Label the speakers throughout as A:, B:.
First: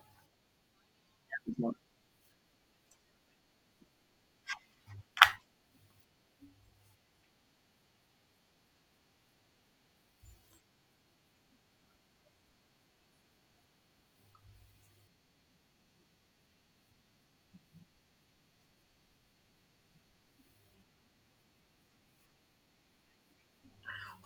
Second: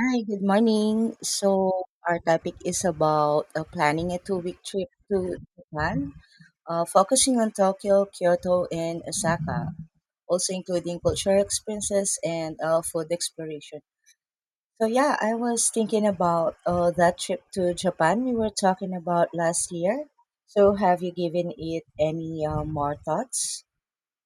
A: Hi, good morning. So our topic is about planning a two-week trip to Japan, focusing on Tokyo, Kyoto, and Osaka, also including cultural experiences and food exploration. So yeah, I was thinking about that trip to Japan we were talking about last year. So have you given it any more thoughts?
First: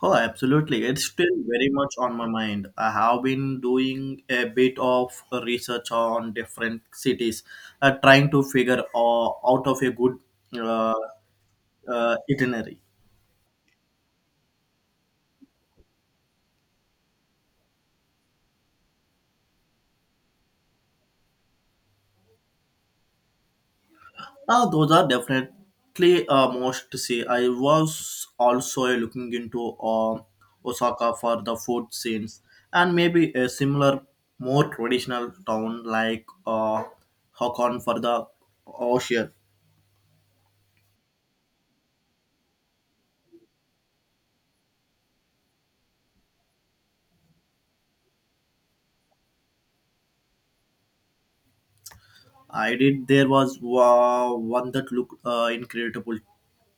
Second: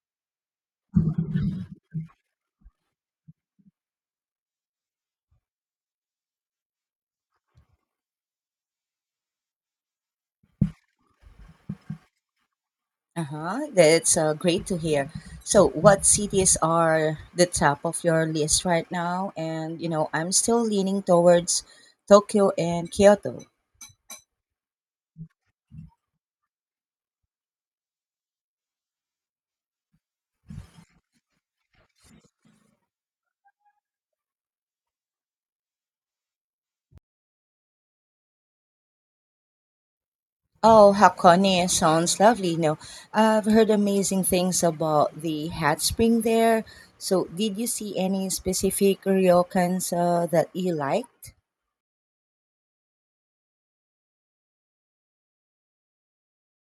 B: Oh, absolutely. It's still very much on my mind. I have been doing a bit of research on different cities, trying to figure out of a good uh, itinerary.
A: Uh-huh. That's great to hear. So, what cities are the top of your list right now? And, you know, I'm still leaning towards Tokyo and Kyoto.
B: Now, those are definitely most to see. I was also looking into uh, Osaka for the food scenes and maybe a similar, more traditional town like Hakon for the ocean.
A: Oh, Hakone sounds lovely. You know, I've heard amazing things about the hot spring there. So, did you see any specific ryokans that you like?
B: I did. There was one that looked incredible.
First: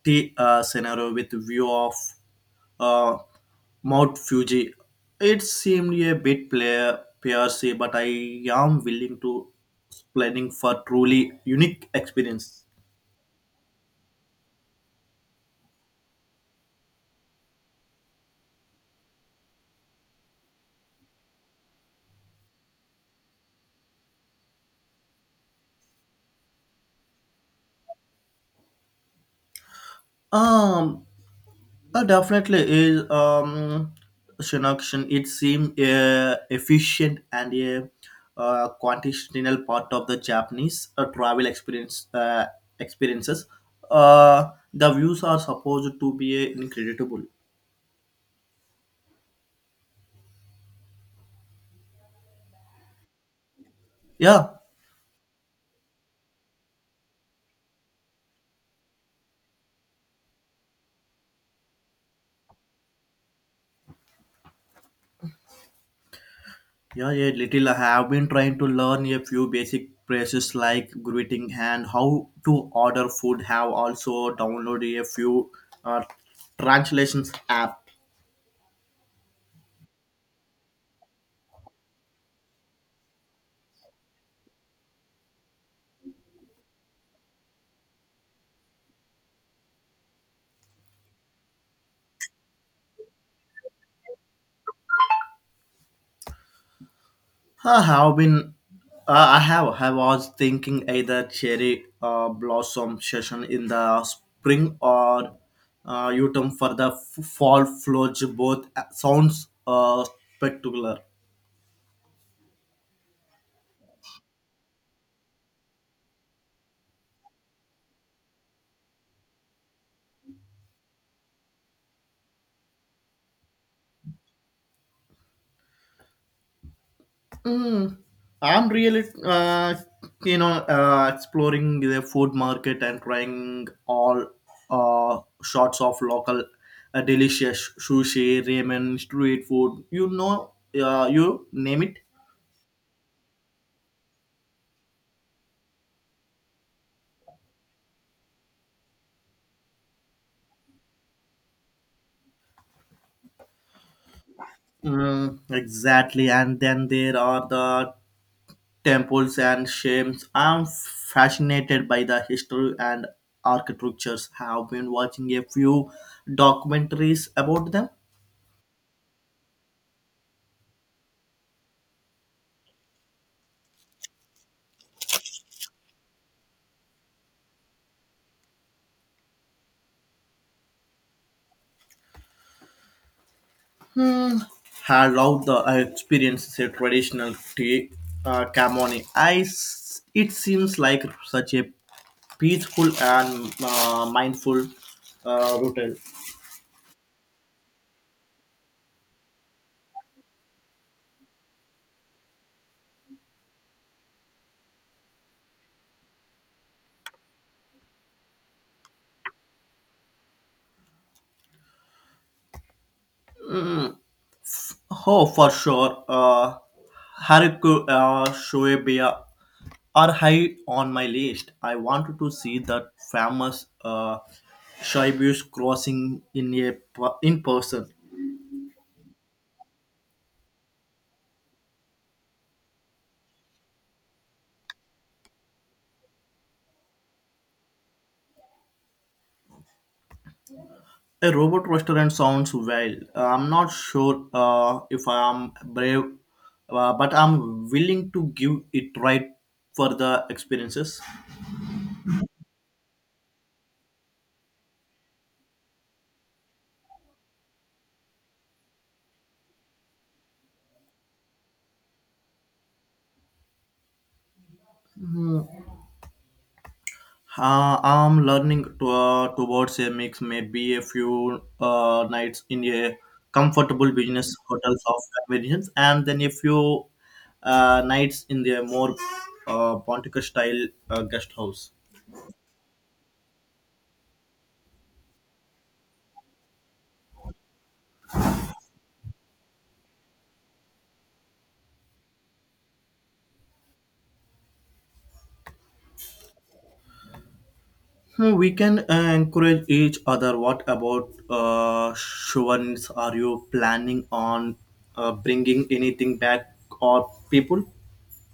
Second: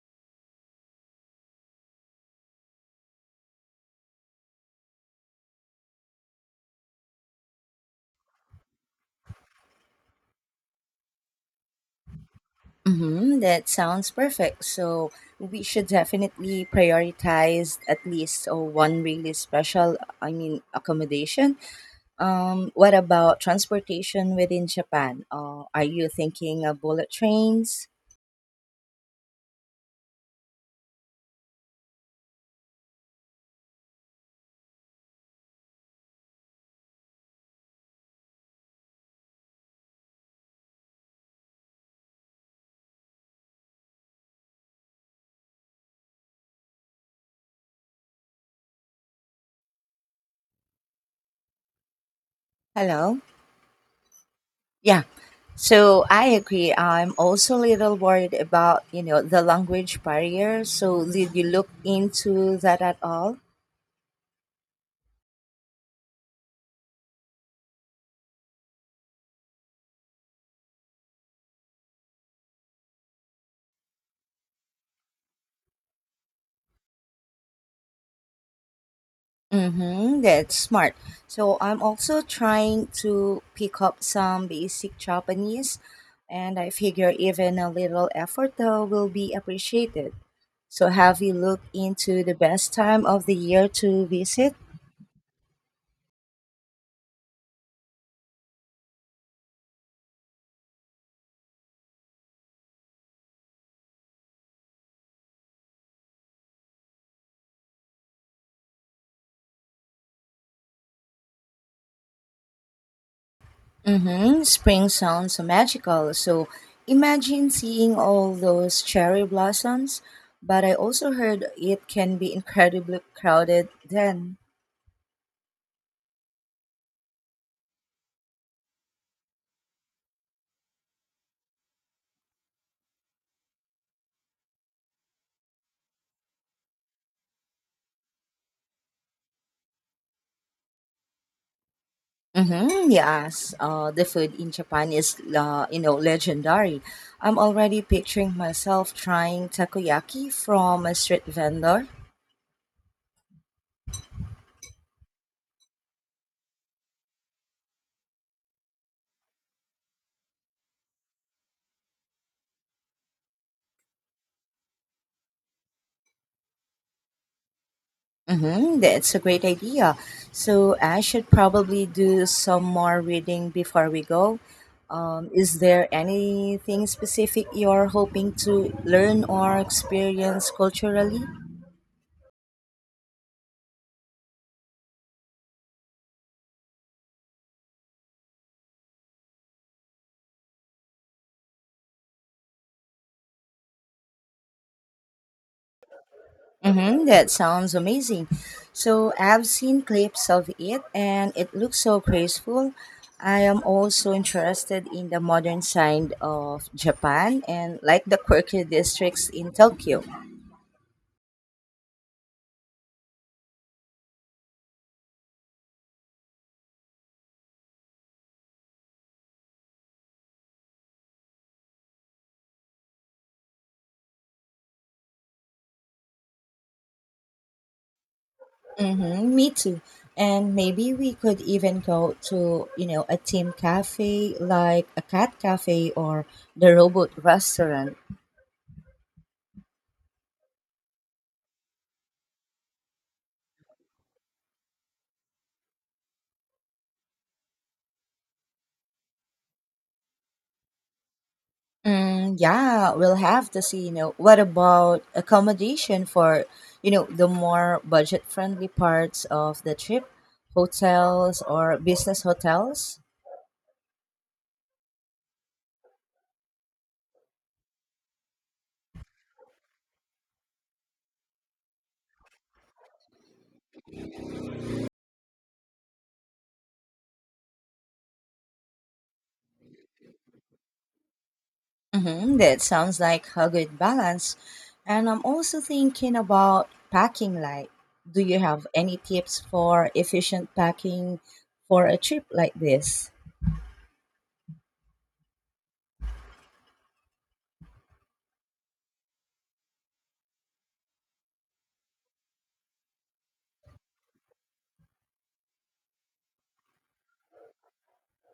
B: T scenario with view of uh, Mount Fuji. It seemed a bit player PRC, but I am willing to planning for truly unique experience.
A: Mm-hmm, that sounds perfect. So we should definitely prioritize at least one really special, I mean, accommodation. What about transportation within Japan? Are you thinking of bullet trains?
B: Um, Definitely is Shinoxian. It seems efficient and a continental part of the Japanese travel experiences. The views are supposed to be incredible.
A: Hello?
B: Yeah,
A: Yeah. So I agree. I'm also a little worried about, you know, the language barrier. So did you look into that at all?
B: yeah, yeah. Little I have been trying to learn a few basic phrases like greeting and how to order food. Have also downloaded a few uh, translations app.
A: Mm-hmm, that's smart. So I'm also trying to pick up some basic Japanese, and I figure even a little effort though will be appreciated. So have you looked into the best time of the year to visit?
B: I have been. I have. I was thinking either cherry blossom session in the spring or autumn for the fall flowers. Both sounds spectacular.
A: Mm-hmm, spring sounds so magical. So imagine seeing all those cherry blossoms, but I also heard it can be incredibly crowded then.
B: Mm. I'm really exploring the food market and trying all uh, sorts of local delicious sushi, ramen, street food. You name it.
A: Mm-hmm, yes, the food in Japan is, you know, legendary. I'm already picturing myself trying takoyaki from a street vendor.
B: Mm, exactly, and then there are the temples and shames. I'm fascinated by the history and architectures. Have been watching a few documentaries about them.
A: Mm-hmm, that's a great idea. So I should probably do some more reading before we go. Is there anything specific you're hoping to learn or experience culturally?
B: I love the I experienced a traditional tea camoni. It seems like such a peaceful and mindful routine.
A: Mm-hmm, that sounds amazing. So I've seen clips of it and it looks so graceful. I am also interested in the modern side of Japan and like the quirky districts in Tokyo.
B: Oh, for sure. Haruku Shoebiya are high on my list. I wanted to see that famous Shibus crossing in in person.
A: Mm-hmm, me too. And maybe we could even go to, you know, a team cafe like a cat cafe or the robot restaurant.
B: A robot restaurant sounds wild. I'm not sure if I'm brave, but I'm willing to give it right for the experiences.
A: Mm, yeah, we'll have to see. You know, what about accommodation for, you know, the more budget-friendly parts of the trip, hotels or business hotels?
B: I'm learning to, towards a mix, maybe a few nights in a comfortable business hotels of convenience, and then a few nights in the more Pontica style guest house.
A: Mm-hmm, that sounds like a good balance. And I'm also thinking about packing light. Do you have any tips for efficient packing for a trip like this?
B: Hmm, we can encourage each other. What about Shuvans? Are you planning on bringing anything back or people?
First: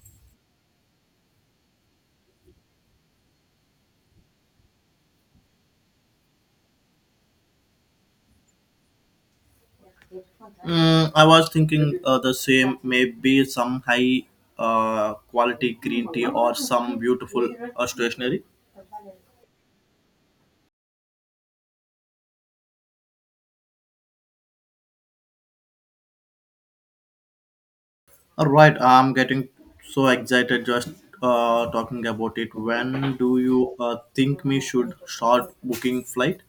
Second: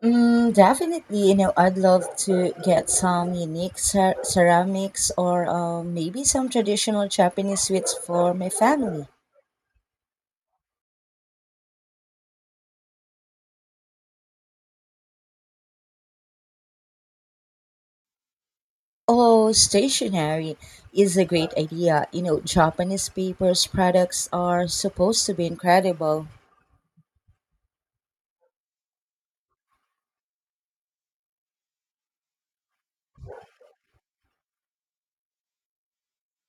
A: Mm, definitely, you know, I'd love to get some unique ceramics or maybe some traditional Japanese sweets for my family.
B: Mm, I was thinking the same. Maybe some high quality green tea or some beautiful stationery.
A: Oh, stationery is a great idea. You know, Japanese papers products are supposed to be incredible.
B: All right, I'm getting so excited just talking about it. When do you think we should start booking flight?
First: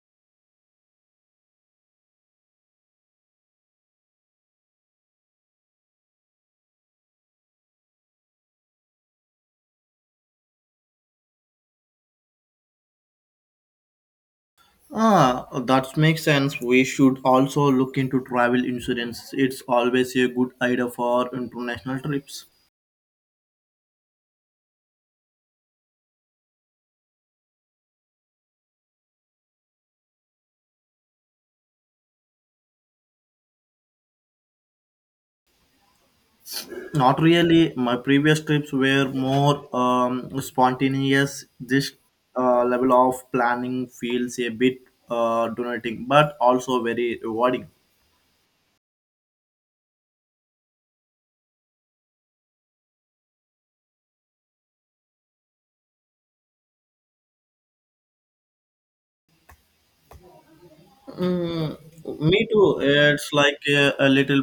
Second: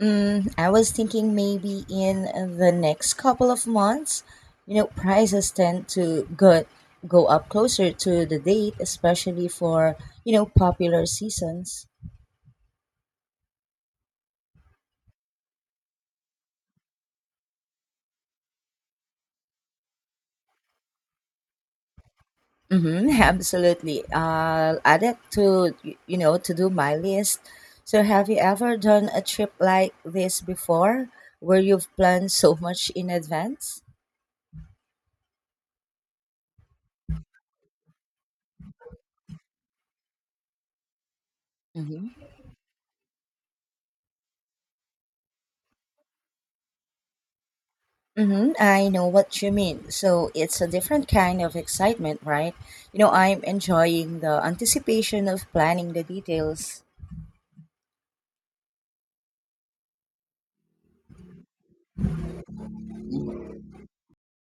A: Mm, I was thinking maybe in the next couple of months, you know, prices tend to go up closer to the date, especially for, you know, popular seasons.
B: Ah, that makes sense. We should also look into travel insurance. It's always a good idea for international trips.
A: Mm-hmm, absolutely. Will add it to, you know, to do my list. So, have you ever done a trip like this before where you've planned so much in advance?
B: Not really. My previous trips were more spontaneous. This
A: Hmm.
B: level of planning feels a bit donating, but also very rewarding.
A: Mm-hmm, I know what you mean. So, it's a different kind of excitement, right? You know, I'm enjoying the anticipation of planning the details.
B: Mm, me too. It's like a little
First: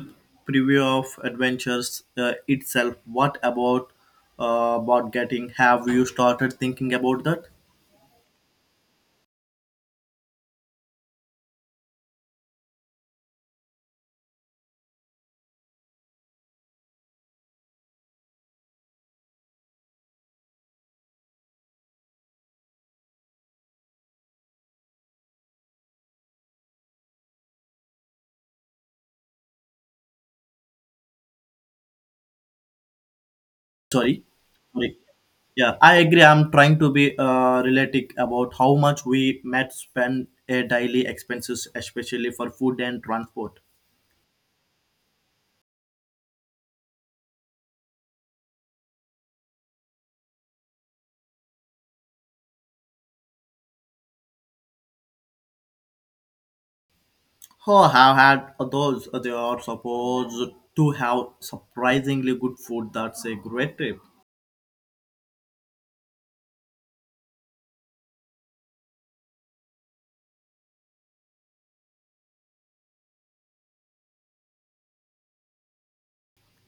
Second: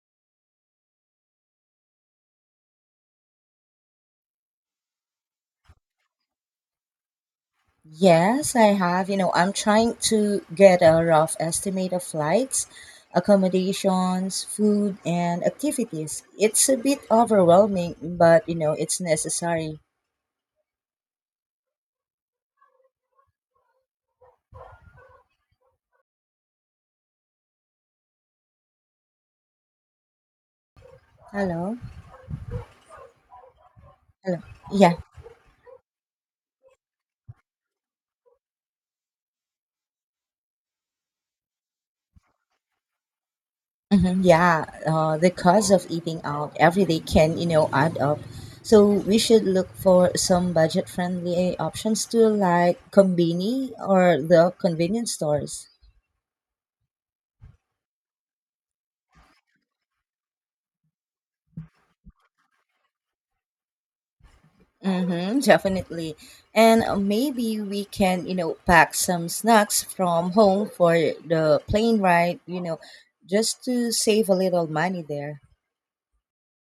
B: preview of adventures itself. What about getting? Have you started thinking about that?
A: Yes, I have. You know, I'm trying to get a rough estimate of flights, accommodations, food, and activities. It's a bit overwhelming, but you know, it's necessary. Hello?
B: Sorry.
A: Hello? Yeah.
B: Sorry. Yeah, I agree. I'm trying to be realistic about how much we might spend a daily expenses, especially for food and transport.
A: Hmm. Yeah. The cost of eating out every day can, you know, add up. So we should look for some budget-friendly options too, like Combini or the convenience stores.
B: Oh, have had those. They are supposed to have surprisingly good food. That's a great trip.
A: Mm-hmm, definitely. And maybe we can, you know, pack some snacks from home for the plane ride, you know, just to save a little money there.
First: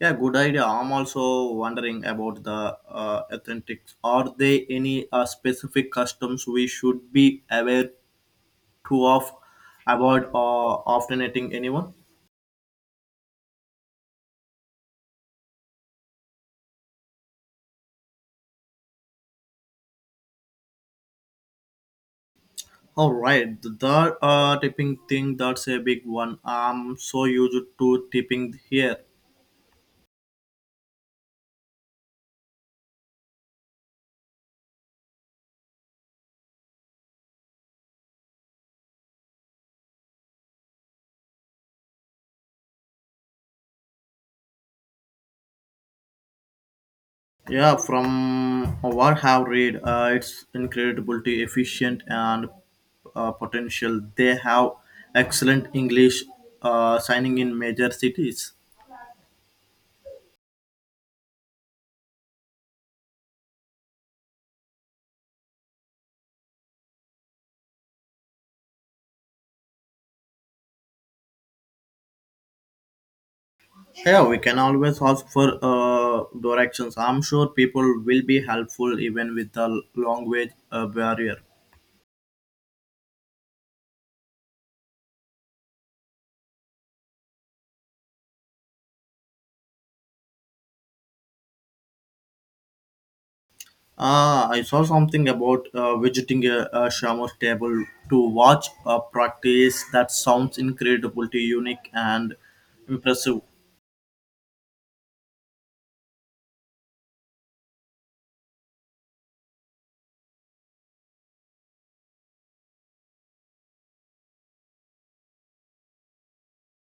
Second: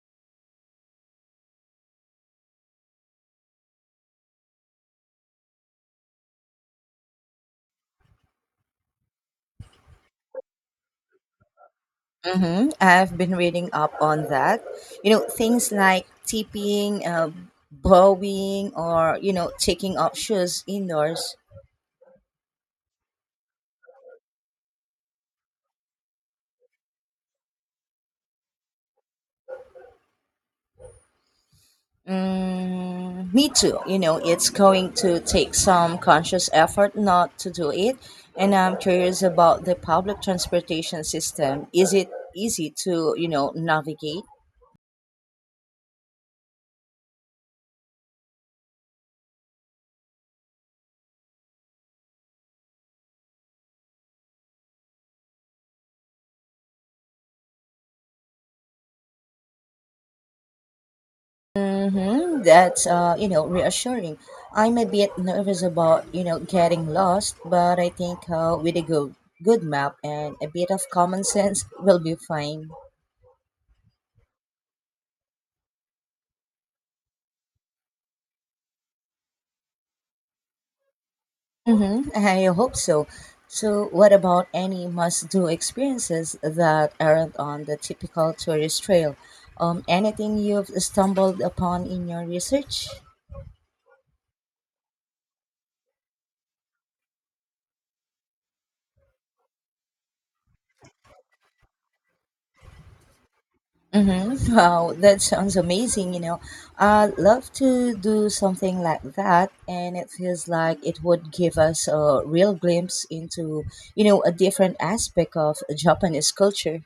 B: Yeah, good idea. I'm also wondering about the authentics. Are there any specific customs we should be aware to of about often eating anyone?
A: Mm-hmm. I've been reading up on that. You know, things like tipping, bowing, or, you know, taking off shoes indoors.
B: All right, the tipping thing that's a big one. I'm so used to tipping here.
A: Mm, me too. You know, it's going to take some conscious effort not to do it. And I'm curious about the public transportation system. Is it easy to, you know, navigate?
B: Yeah, from what I've read, it's incredibly efficient and potential. They have excellent English signing in major cities.
A: Mm-hmm. That's, you know, reassuring. I'm a bit nervous about, you know, getting lost, but I think with a good map and a bit of common sense, we'll be fine.
B: Yeah, we can always ask for directions. I'm sure people will be helpful even with the language barrier.
A: Mm-hmm. I hope so. So, what about any must-do experiences that aren't on the typical tourist trail? Anything you've stumbled upon in your research?
B: Ah, I saw something about visiting a shaman's table to watch a practice that sounds incredibly unique and impressive.
A: Mm-hmm. Wow, that sounds amazing. You know, I'd love to do something like that, and it feels like it would give us a real glimpse into, you know, a different aspect of Japanese culture.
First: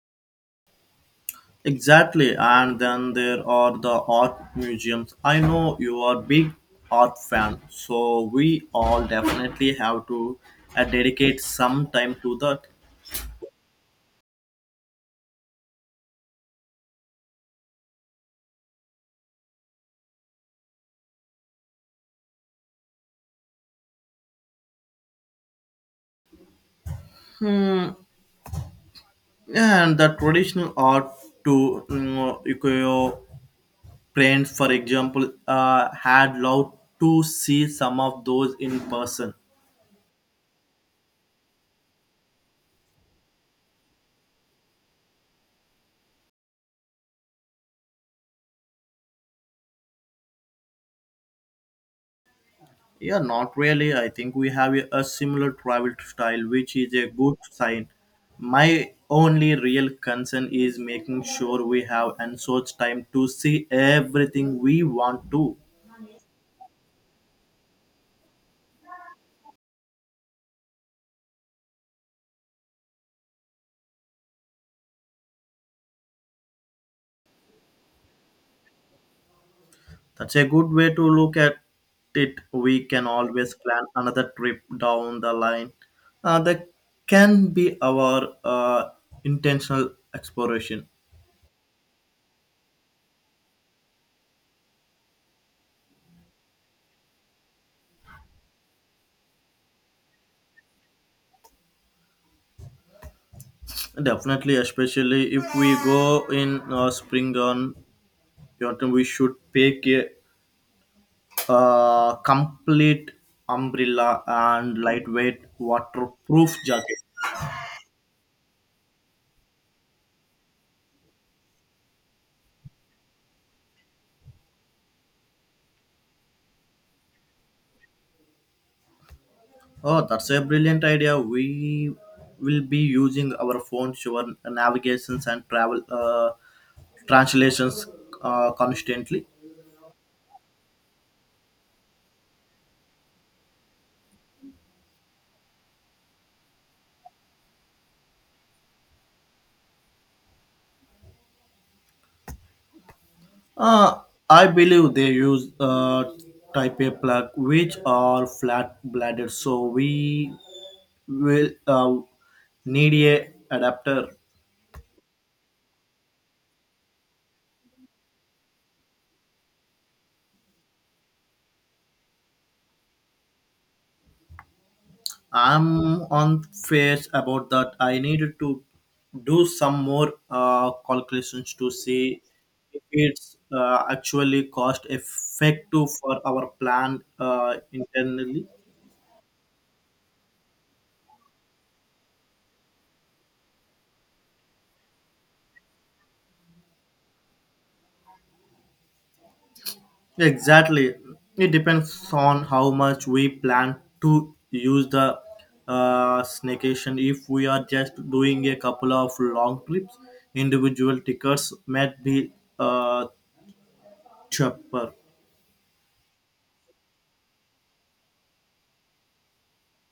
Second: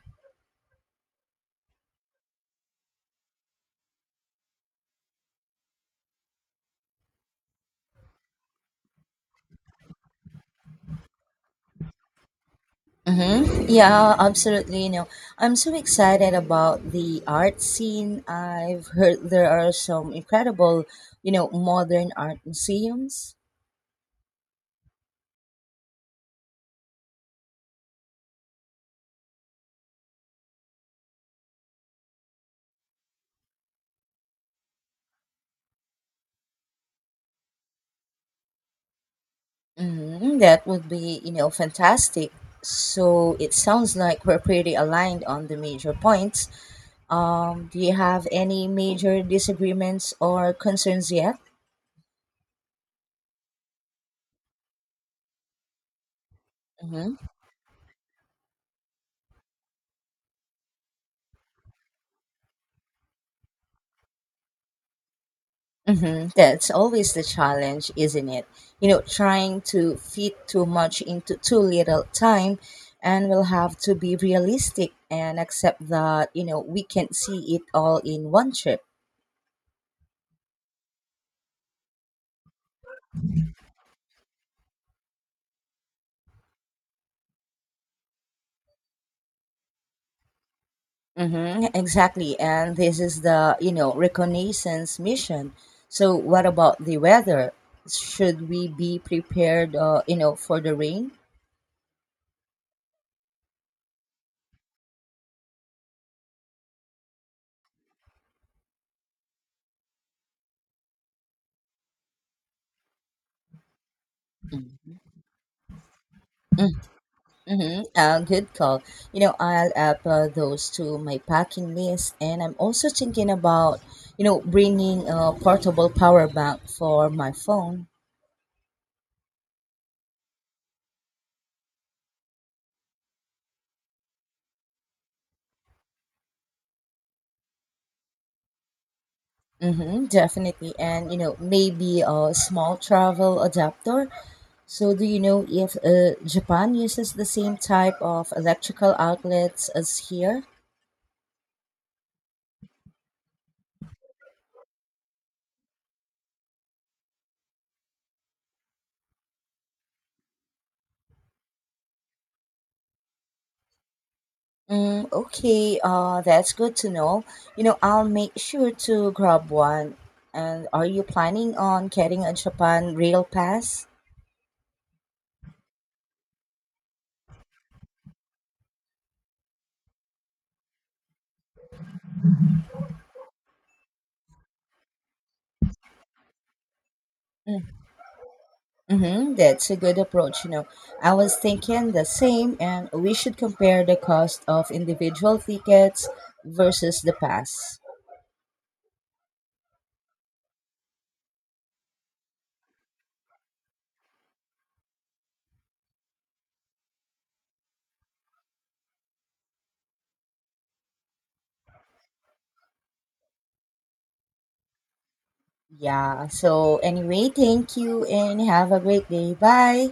B: Exactly, and then there are the art museums. I know you are a big art fan, so we all definitely have to dedicate some time to that.
A: Mm-hmm. Yeah, absolutely. You know, I'm so excited about the art scene. I've heard there are some incredible, you know, modern art museums.
B: Hmm. And the traditional art to you know, ukiyo-e friends, for example, had loved to see some of those in person.
A: Mm-hmm. That would be, you know, fantastic. So it sounds like we're pretty aligned on the major points. Do you have any major disagreements or concerns yet?
B: Yeah, not really. I think we have a similar travel style, which is a
A: Mm-hmm.
B: good sign. My only real concern is making sure we have and such time to see everything we want to.
A: Hmm. That's always the challenge, isn't it? You know, trying to fit too much into too little time, and we'll have to be realistic and accept that, you know, we can't see it all in one trip.
B: That's a good way to look at it. We can always plan another trip down the line. That can be our intentional exploration.
A: Mm-hmm, exactly. And this is the, you know, reconnaissance mission. So, what about the weather? Should we be prepared, you know, for the rain?
B: Definitely, especially if we go in spring on autumn, we should pick a complete umbrella and lightweight waterproof jacket.
A: Mm-hmm. Good call. You know, I'll add those to my packing list, and I'm also thinking about, you know, bringing a portable power bank for my phone.
B: Oh, that's a brilliant idea. We will be using our phones for navigations and travel translations constantly.
A: Mm-hmm, definitely, and you know, maybe a small travel adapter. So, do you know if Japan uses the same type of electrical outlets as here?
B: Uh, I believe they use type A plug, which are flat bladed, so we will need a adapter.
A: Mm, okay, that's good to know. You know, I'll make sure to grab one. And are you planning on getting a Japan rail pass?
B: I'm on face about that. I needed to do some more calculations to see if it's actually cost effective for our plan internally.
A: Mm-hmm, that's a good approach. You know, I was thinking the same, and we should compare the cost of individual tickets versus the pass.
B: Exactly. It depends on how much we plan to use the staycation. If we are just doing a couple of long trips, individual tickets might be uh, cheaper.
A: Yeah, so anyway, thank you and have a great day. Bye.